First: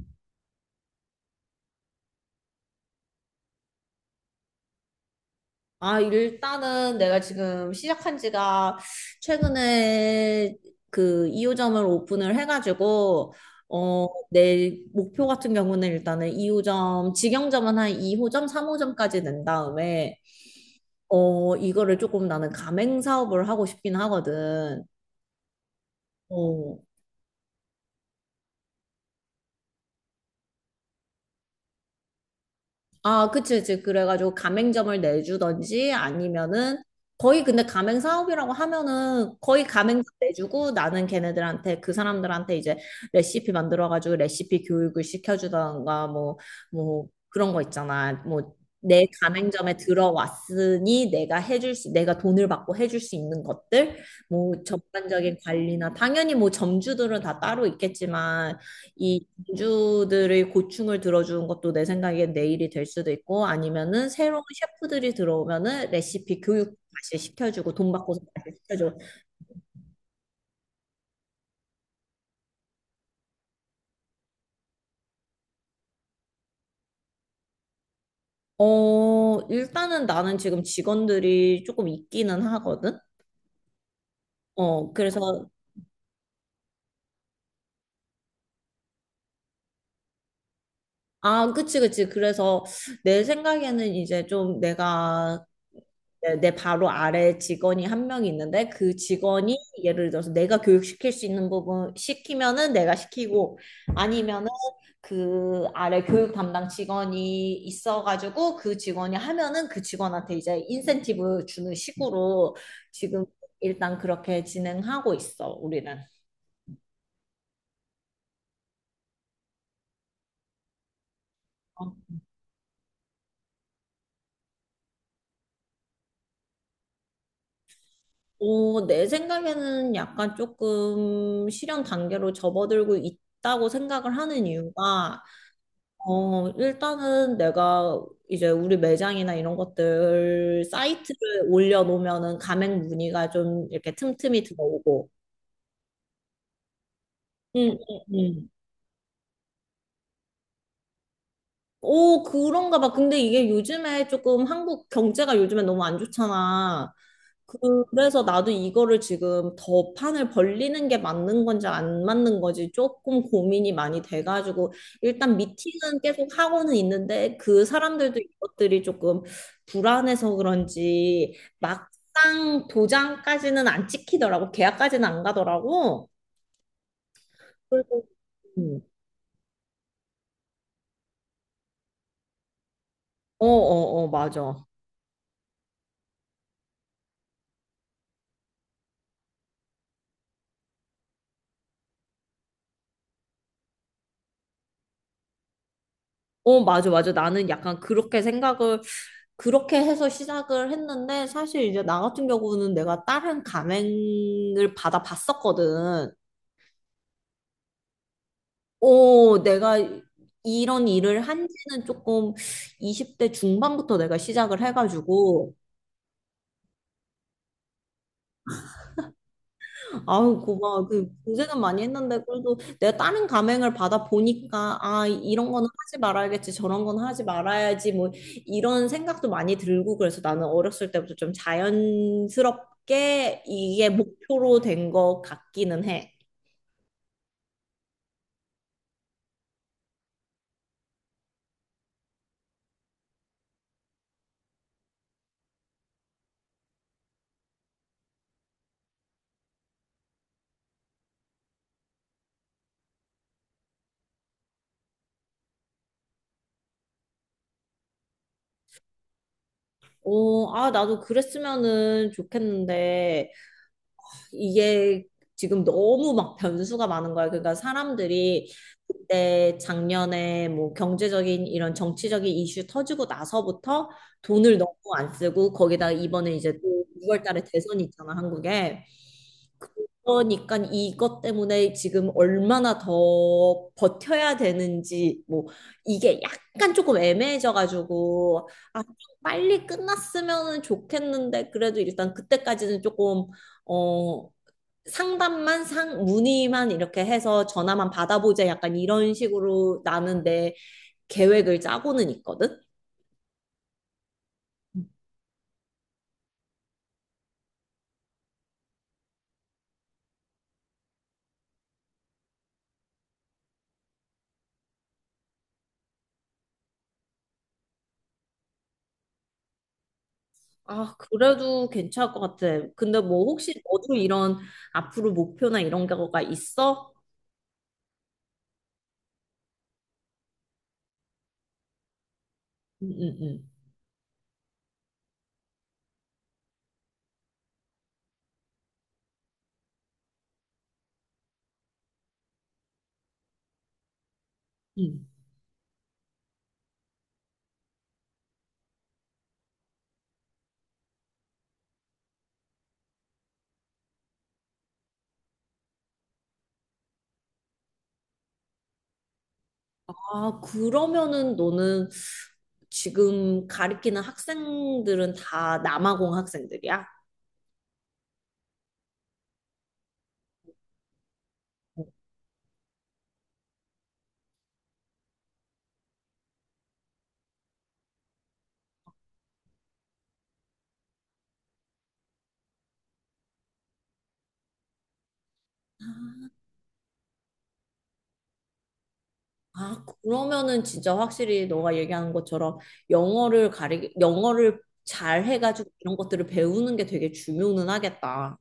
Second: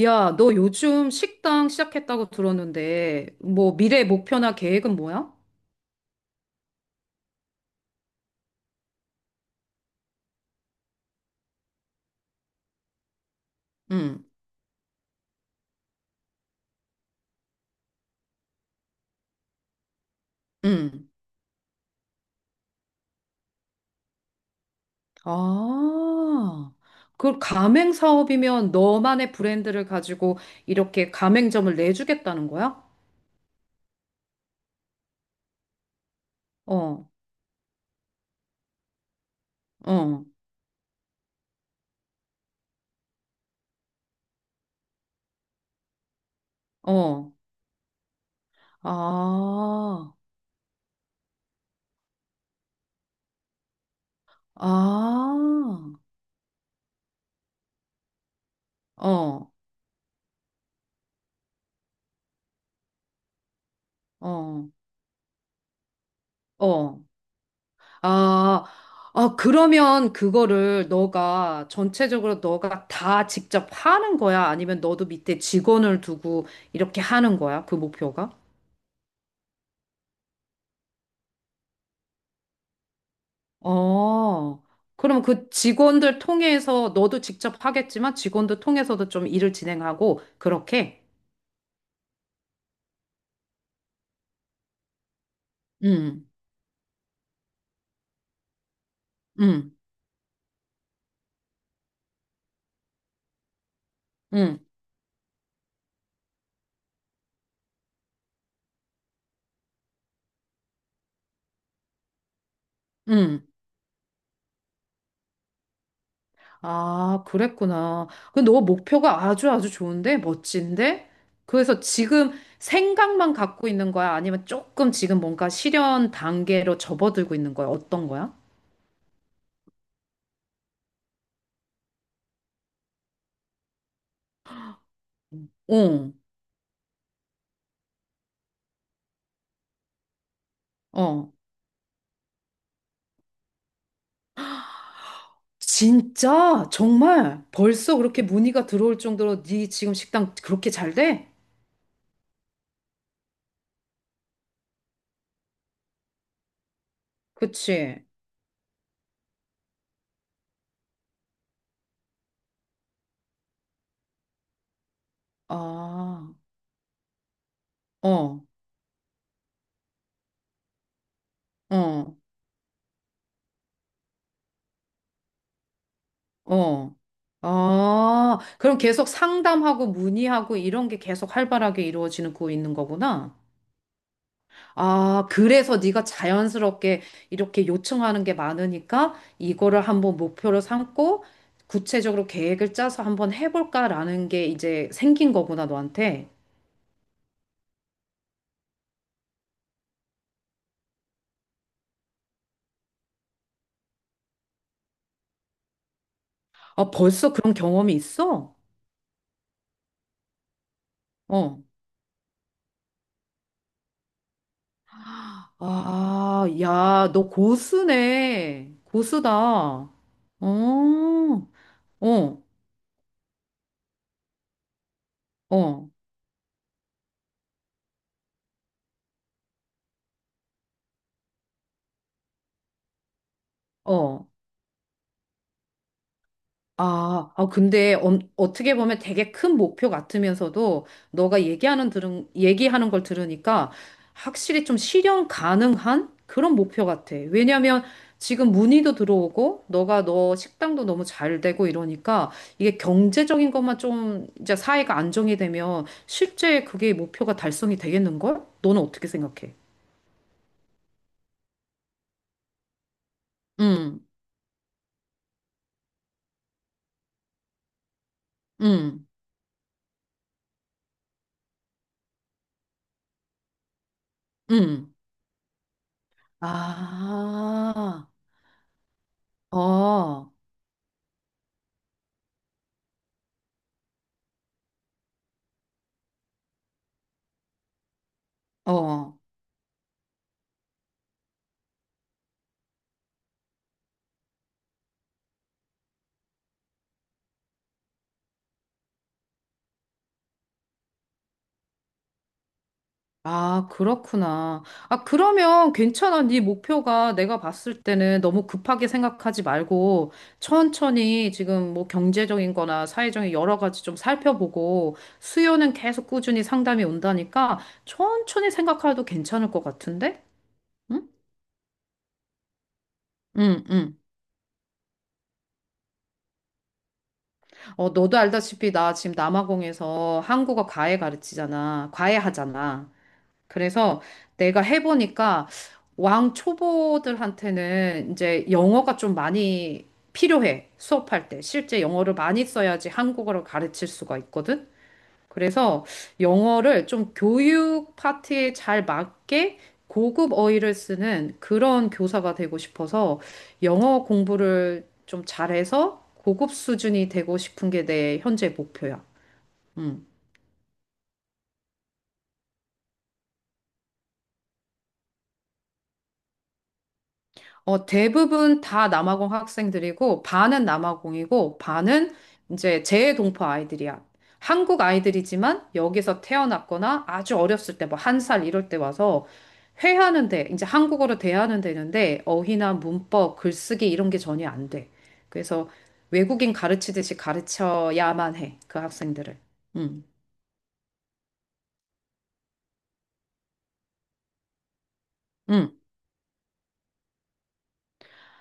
야, 너 요즘 식당 시작했다고 들었는데, 뭐 미래 목표나 계획은 뭐야? 아, 일단은 내가 지금 시작한 지가 최근에 그 2호점을 오픈을 해가지고, 어, 응, 내 목표 같은 경우는 일단은 2호점, 직영점은 한 2호점, 3호점까지 낸 다음에, 응. 어, 이거를 조금 나는 가맹 사업을 하고 싶긴 하거든. 아, 어, 그 가맹 사업이면 너만의 브랜드를 가지고 이렇게 가맹점을 내주겠다는 거야? 아, 그치, 그치. 그래가지고 가맹점을 내주던지 아니면은 어, 거의 근데 가맹 사업이라고 하면은 거의 가맹점 어, 내주고 나는 걔네들한테 그 사람들한테 이제 레시피 만들어가지고 레시피 교육을 시켜주던가 뭐, 뭐 어. 그런 거 있잖아. 뭐 내 가맹점에 아, 들어왔으니 내가 해줄 수, 내가 돈을 받고 해줄 수 있는 것들, 뭐 아, 전반적인 관리나 당연히 뭐 점주들은 다 따로 있겠지만 이 어, 주들의 고충을 들어주는 것도 내 생각엔 내일이 될 수도 있고 아니면은 새로운 어, 셰프들이 들어오면은 레시피 교육 어. 다시 시켜주고 돈 받고서 다시 아, 시켜주고. 아, 그러면 그거를 너가 전체적으로 너가 다 직접 하는 거야? 아니면 너도 밑에 직원을 두고 이렇게 하는 거야? 그 목표가? 어, 일단은 나는 지금 직원들이 조금 있기는 하거든. 어, 어, 그럼 그래서 그 직원들 통해서 너도 직접 하겠지만 직원들 통해서도 좀 일을 진행하고 그렇게? 아, 그치, 그치. 그래서 내 생각에는 이제 좀 내가 응, 내 바로 아래 직원이 한 명이 있는데 그 직원이 응, 예를 들어서 내가 교육시킬 수 있는 부분 시키면은 내가 시키고 아니면은 응, 그 아래 교육 담당 직원이 있어가지고 그 직원이 하면은 그 직원한테 이제 인센티브 주는 식으로 지금 응. 일단 그렇게 진행하고 있어, 우리는. 아, 그랬구나. 근데 너 목표가 아주 아주 좋은데? 멋진데? 그래서 어, 지금 생각만 갖고 있는 거야? 아니면 조금 지금 뭔가 실현 단계로 접어들고 있는 거야? 어떤 거야? 어, 내 생각에는 약간 조금 실현 단계로 접어들고 있다고 생각을 하는 이유가 응, 어, 일단은 내가 이제 우리 매장이나 이런 것들 어. 사이트를 올려놓으면은 가맹 문의가 좀 이렇게 틈틈이 들어오고. 진짜? 정말? 응, 벌써 응, 그렇게 응. 문의가 들어올 정도로 네 지금 식당 그렇게 잘 돼? 오, 그런가 봐. 근데 이게 요즘에 조금 한국 경제가 요즘에 너무 안 좋잖아. 그치? 그래서 나도 이거를 지금 더 판을 벌리는 게 맞는 건지 안 맞는 건지 조금 고민이 많이 돼가지고 일단 미팅은 계속 아, 하고는 있는데 그 사람들도 어, 이것들이 조금 불안해서 그런지 어, 막상 도장까지는 안 찍히더라고. 계약까지는 안 가더라고. 어. 그래서 아, 그럼 음, 계속 상담하고 문의하고 이런 게 계속 활발하게 이루어지는 거 있는 거구나? 어, 어, 어, 맞아. 아, 그래서 네가 자연스럽게 이렇게 요청하는 게 많으니까 이거를 한번 목표로 삼고 구체적으로 계획을 짜서 한번 해볼까라는 게 이제 생긴 거구나, 너한테. 어, 맞아, 맞아. 나는 약간 그렇게 생각을, 그렇게 해서 시작을 했는데, 사실 이제 나 같은 경우는 내가 다른 감행을 받아 봤었거든. 아, 벌써 그런 경험이 있어? 어, 내가 이런 일을 한 어. 지는 조금 20대 중반부터 내가 시작을 해가지고, 아, 야, 너 고수네. 고수다. 어, 아유, 고마워. 그 고생은 많이 했는데 어, 그래도 내가 다른 감행을 받아 보니까 아, 이런 거는 어, 하지 말아야겠지, 저런 건 하지 말아야지 뭐 이런 생각도 많이 들고 그래서 나는 어렸을 때부터 좀 자연스럽게 이게 어. 목표로 된 것 같기는 해. 아, 아, 근데 어떻게 보면 되게 큰 목표 같으면서도 너가 얘기하는 들은 얘기하는 걸 들으니까 확실히 좀 실현 가능한 그런 목표 같아. 왜냐면 지금 문의도 들어오고 너가 너 식당도 너무 잘 되고 이러니까 이게 경제적인 것만 좀 이제 사회가 안정이 되면 실제 그게 목표가 달성이 되겠는걸? 너는 어떻게 생각해? 어, 아, 나도 그랬으면은 좋겠는데 음, 이게 지금 너무 막 변수가 많은 거야. 그러니까 사람들이 음, 그때 작년에 뭐 경제적인 이런 정치적인 이슈 터지고 나서부터 돈을 너무 음. 안 쓰고 거기다 이번에 이제 또 6월 달에 대선이 아, 있잖아, 한국에. 어, 그러니까 이것 때문에 지금 얼마나 더 버텨야 되는지 뭐 이게 약간 조금 애매해져 가지고 아, 좀 어. 빨리 끝났으면 좋겠는데 그래도 일단 그때까지는 조금 어, 상담만 상 문의만 이렇게 해서 전화만 받아보자 약간 이런 식으로 나는 내 계획을 짜고는 있거든. 아, 그렇구나. 아, 그러면 괜찮아. 네 목표가 내가 봤을 때는 너무 급하게 생각하지 말고 천천히 지금 뭐 경제적인 거나 사회적인 여러 가지 좀 살펴보고 수요는 계속 꾸준히 상담이 온다니까 천천히 생각해도 괜찮을 것 같은데? 아, 응? 그래도 괜찮을 것 같아. 근데 뭐 혹시 응, 너도 응. 이런 앞으로 목표나 이런 거가 있어? 어, 너도 알다시피 나 지금 남아공에서 한국어 과외 가르치잖아. 과외 하잖아. 응, 응, 응. 그래서 내가 해보니까 왕 초보들한테는 이제 영어가 좀 많이 필요해. 수업할 때. 실제 영어를 많이 써야지 한국어를 가르칠 수가 있거든. 응. 그래서 영어를 좀 교육 파트에 잘 맞게 고급 어휘를 쓰는 그런 교사가 되고 싶어서 영어 공부를 좀 잘해서 고급 수준이 되고 싶은 게 내 현재 목표야. 아, 그러면은 너는 지금 가리키는 학생들은 다 남아공 학생들이야? 어, 대부분 다 남아공 학생들이고, 반은 남아공이고, 반은 이제 재외동포 아이들이야. 한국 아이들이지만 여기서 태어났거나 아주 어렸을 때, 뭐 한 살 이럴 때 와서 회하는 데, 이제 한국어로 대하는 데는데, 어휘나 문법, 글쓰기 이런 게 전혀 안 돼. 그래서 외국인 가르치듯이 가르쳐야만 해, 그 학생들을. 아, 응, 그러면은 진짜 확실히 너가 얘기하는 것처럼 영어를 잘 해가지고 응. 이런 것들을 배우는 게 되게 중요는 하겠다.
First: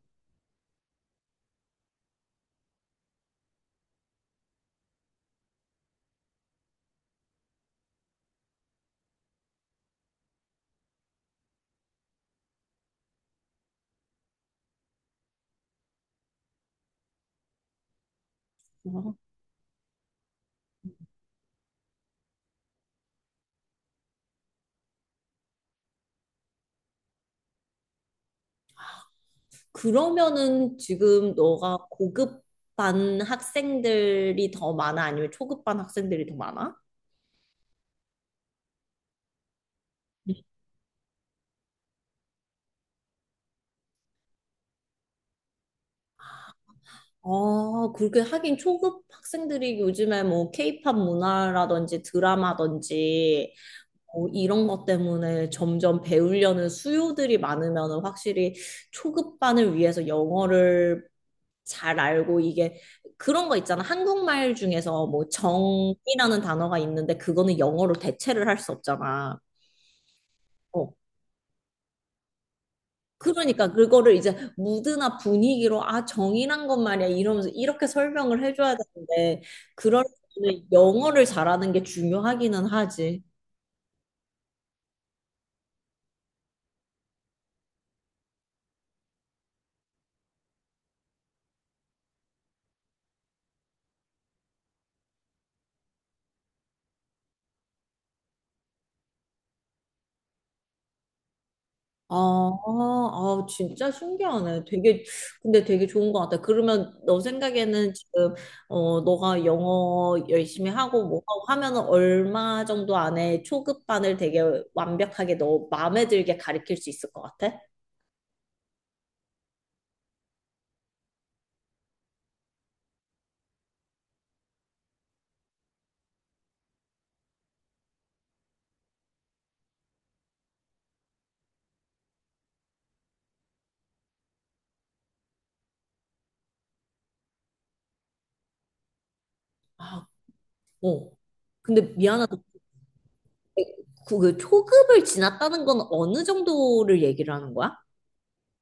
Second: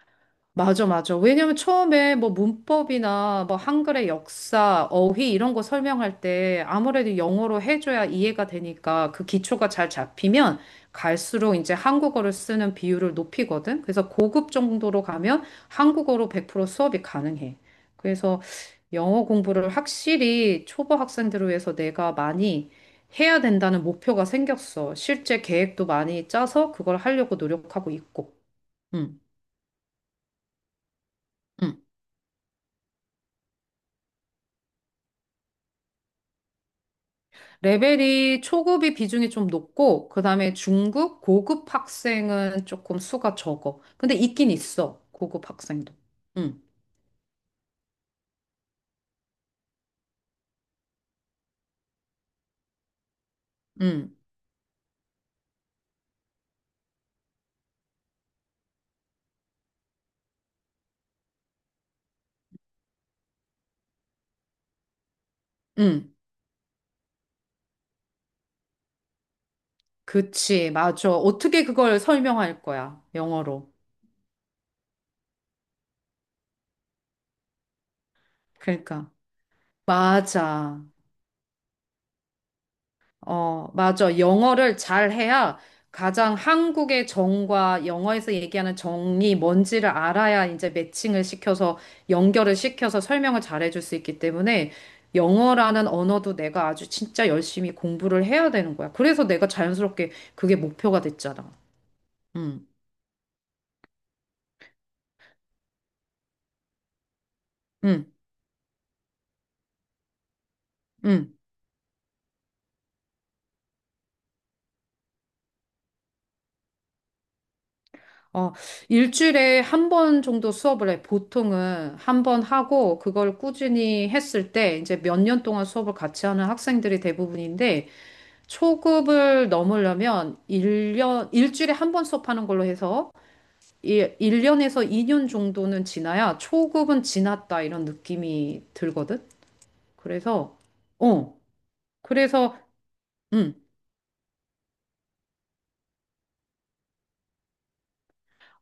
맞아, 맞아. 왜냐면 처음에 뭐 문법이나 뭐 한글의 역사, 어휘 이런 거 설명할 때 아무래도 영어로 해줘야 이해가 되니까 그 기초가 잘 잡히면 갈수록 이제 한국어를 쓰는 비율을 높이거든. 그래서 고급 정도로 가면 한국어로 100% 수업이 가능해. 그래서 어, 영어 공부를 확실히 초보 학생들을 위해서 내가 많이 해야 된다는 목표가 생겼어. 실제 계획도 많이 짜서 그걸 하려고 노력하고 있고. 응, 그러면은 지금 너가 응. 고급반 학생들이 더 많아? 아니면 초급반 학생들이 더 많아? 레벨이 초급이 비중이 좀 높고, 그 다음에 중급, 고급 학생은 조금 수가 적어. 근데 있긴 있어, 고급 학생도. 응, 아, 그렇게 하긴 초급 학생들이 요즘에 뭐 케이팝 문화라든지 드라마든지 응, 어, 이런 것 때문에 점점 배우려는 수요들이 많으면 확실히 초급반을 위해서 영어를 잘 알고 이게 그런 거 있잖아. 한국말 중에서 뭐 응. 정이라는 단어가 있는데 그거는 영어로 대체를 할 수 없잖아. 그치, 어. 맞아. 어떻게 그걸 설명할 거야, 그러니까 영어로. 그거를 이제 무드나 분위기로 아, 정이란 건 말이야 이러면서 이렇게 설명을 해줘야 그러니까. 되는데 그럴 때는 맞아. 영어를 잘하는 게 중요하기는 하지. 어, 맞아. 영어를 잘해야 가장 한국의 정과 영어에서 얘기하는 정이 뭔지를 알아야 이제 매칭을 시켜서 연결을 시켜서 설명을 잘해줄 수 있기 때문에 영어라는 언어도 내가 아주 진짜 열심히 공부를 해야 되는 거야. 그래서 내가 자연스럽게 그게 목표가 됐잖아. 아, 응, 아, 진짜 신기하네. 되게, 근데 되게 좋은 것 같아. 그러면 너 생각에는 응, 지금, 어, 너가 영어 열심히 하고 뭐 응. 하고 하면은 얼마 정도 안에 초급반을 되게 완벽하게 너 마음에 들게 가르칠 수 있을 것 같아? 어, 일주일에 한 번 정도 수업을 해. 보통은 한 번 하고 그걸 꾸준히 했을 때 이제 몇 년 동안 수업을 같이 하는 학생들이 대부분인데 초급을 넘으려면 일년 일주일에 한 번 수업하는 걸로 해서 이 1년에서 2년 정도는 지나야 초급은 지났다 이런 느낌이 들거든. 아, 그래서, 어. 어, 근데 미안한 그래서, 음, 그, 그 초급을 지났다는 건 어느 정도를 얘기를 하는 거야?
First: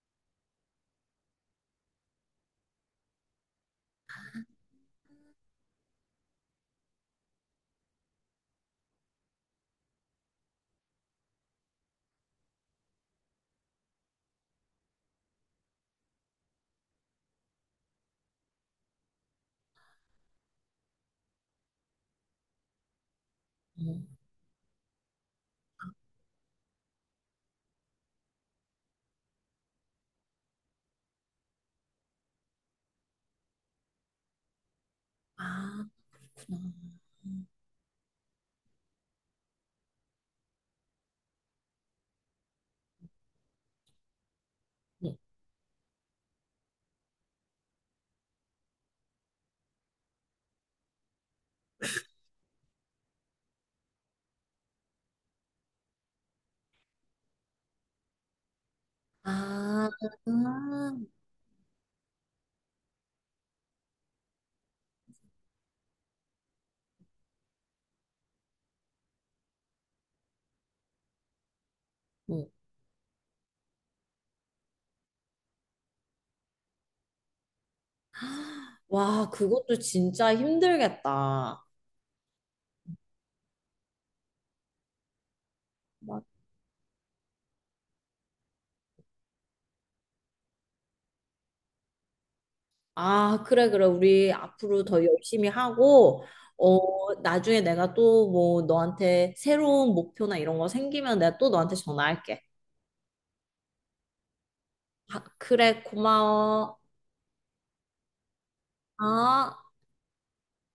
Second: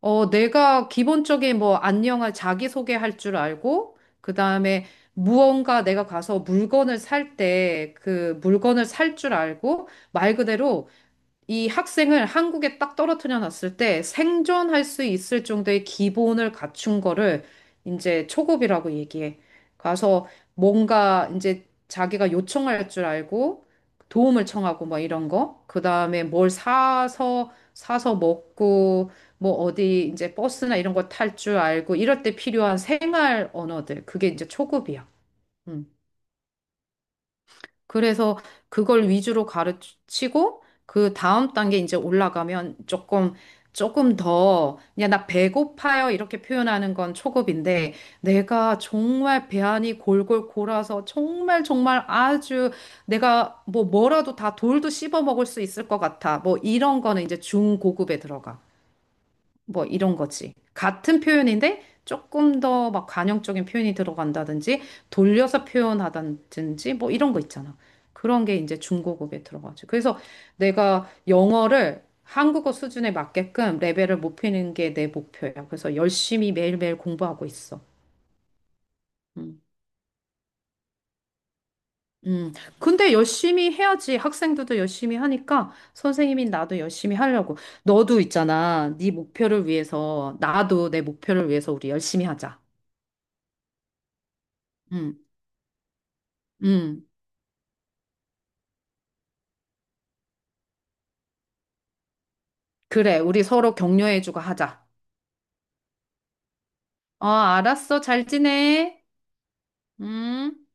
어, 내가 기본적인 뭐 안녕을 자기소개할 줄 알고, 그 다음에 무언가 내가 가서 물건을 살 때 그 물건을 살 줄 알고, 말 그대로 이 학생을 한국에 딱 떨어뜨려 놨을 때 생존할 수 있을 정도의 기본을 갖춘 거를 이제 초급이라고 얘기해. 가서 뭔가 이제 자기가 요청할 줄 알고 도움을 청하고 뭐 이런 거. 그다음에 뭘 사서 먹고 뭐 어디 이제 버스나 이런 거 탈 줄 알고 이럴 때 필요한 생활 언어들. 그게 이제 초급이야. 음. 그래서 그걸 위주로 가르치고 그 다음 단계 이제 올라가면 조금 더 그냥 음. 나 배고파요 이렇게 표현하는 건 초급인데 내가 정말 배 안이 골골 골아서 정말 정말 아주 내가 뭐 뭐라도 다 돌도 씹어 먹을 수 있을 것 같아. 뭐 이런 거는 이제 중고급에 들어가. 뭐 아, 이런 거지. 그렇구나. 응. 아, 같은 표현인데 조금 더 막 관용적인 표현이 들어간다든지 돌려서 표현하다든지 뭐 이런 거 있잖아. 그런 게 이제 중고급에 들어가지. 그래서 내가 영어를 응. 한국어 수준에 맞게끔 레벨을 높이는 게 내 목표야. 그래서 열심히 매일매일 공부하고 있어. 와, 음. 그것도 진짜 힘들겠다. 음. 근데 열심히 해야지. 학생들도 열심히 하니까 맞- 선생님인 나도 열심히 하려고. 너도 있잖아. 네 목표를 위해서 나도 내 목표를 위해서 우리 열심히 하자. 아, 그래, 그래. 우리 앞으로 더 음. 열심히 하고, 음, 어, 나중에 내가 또 뭐 너한테 새로운 목표나 이런 거 생기면 내가 또 너한테 전화할게. 그래. 우리 서로 격려해주고 하자. 아, 그래, 고마워. 어, 알았어. 잘 지내. 아. 음.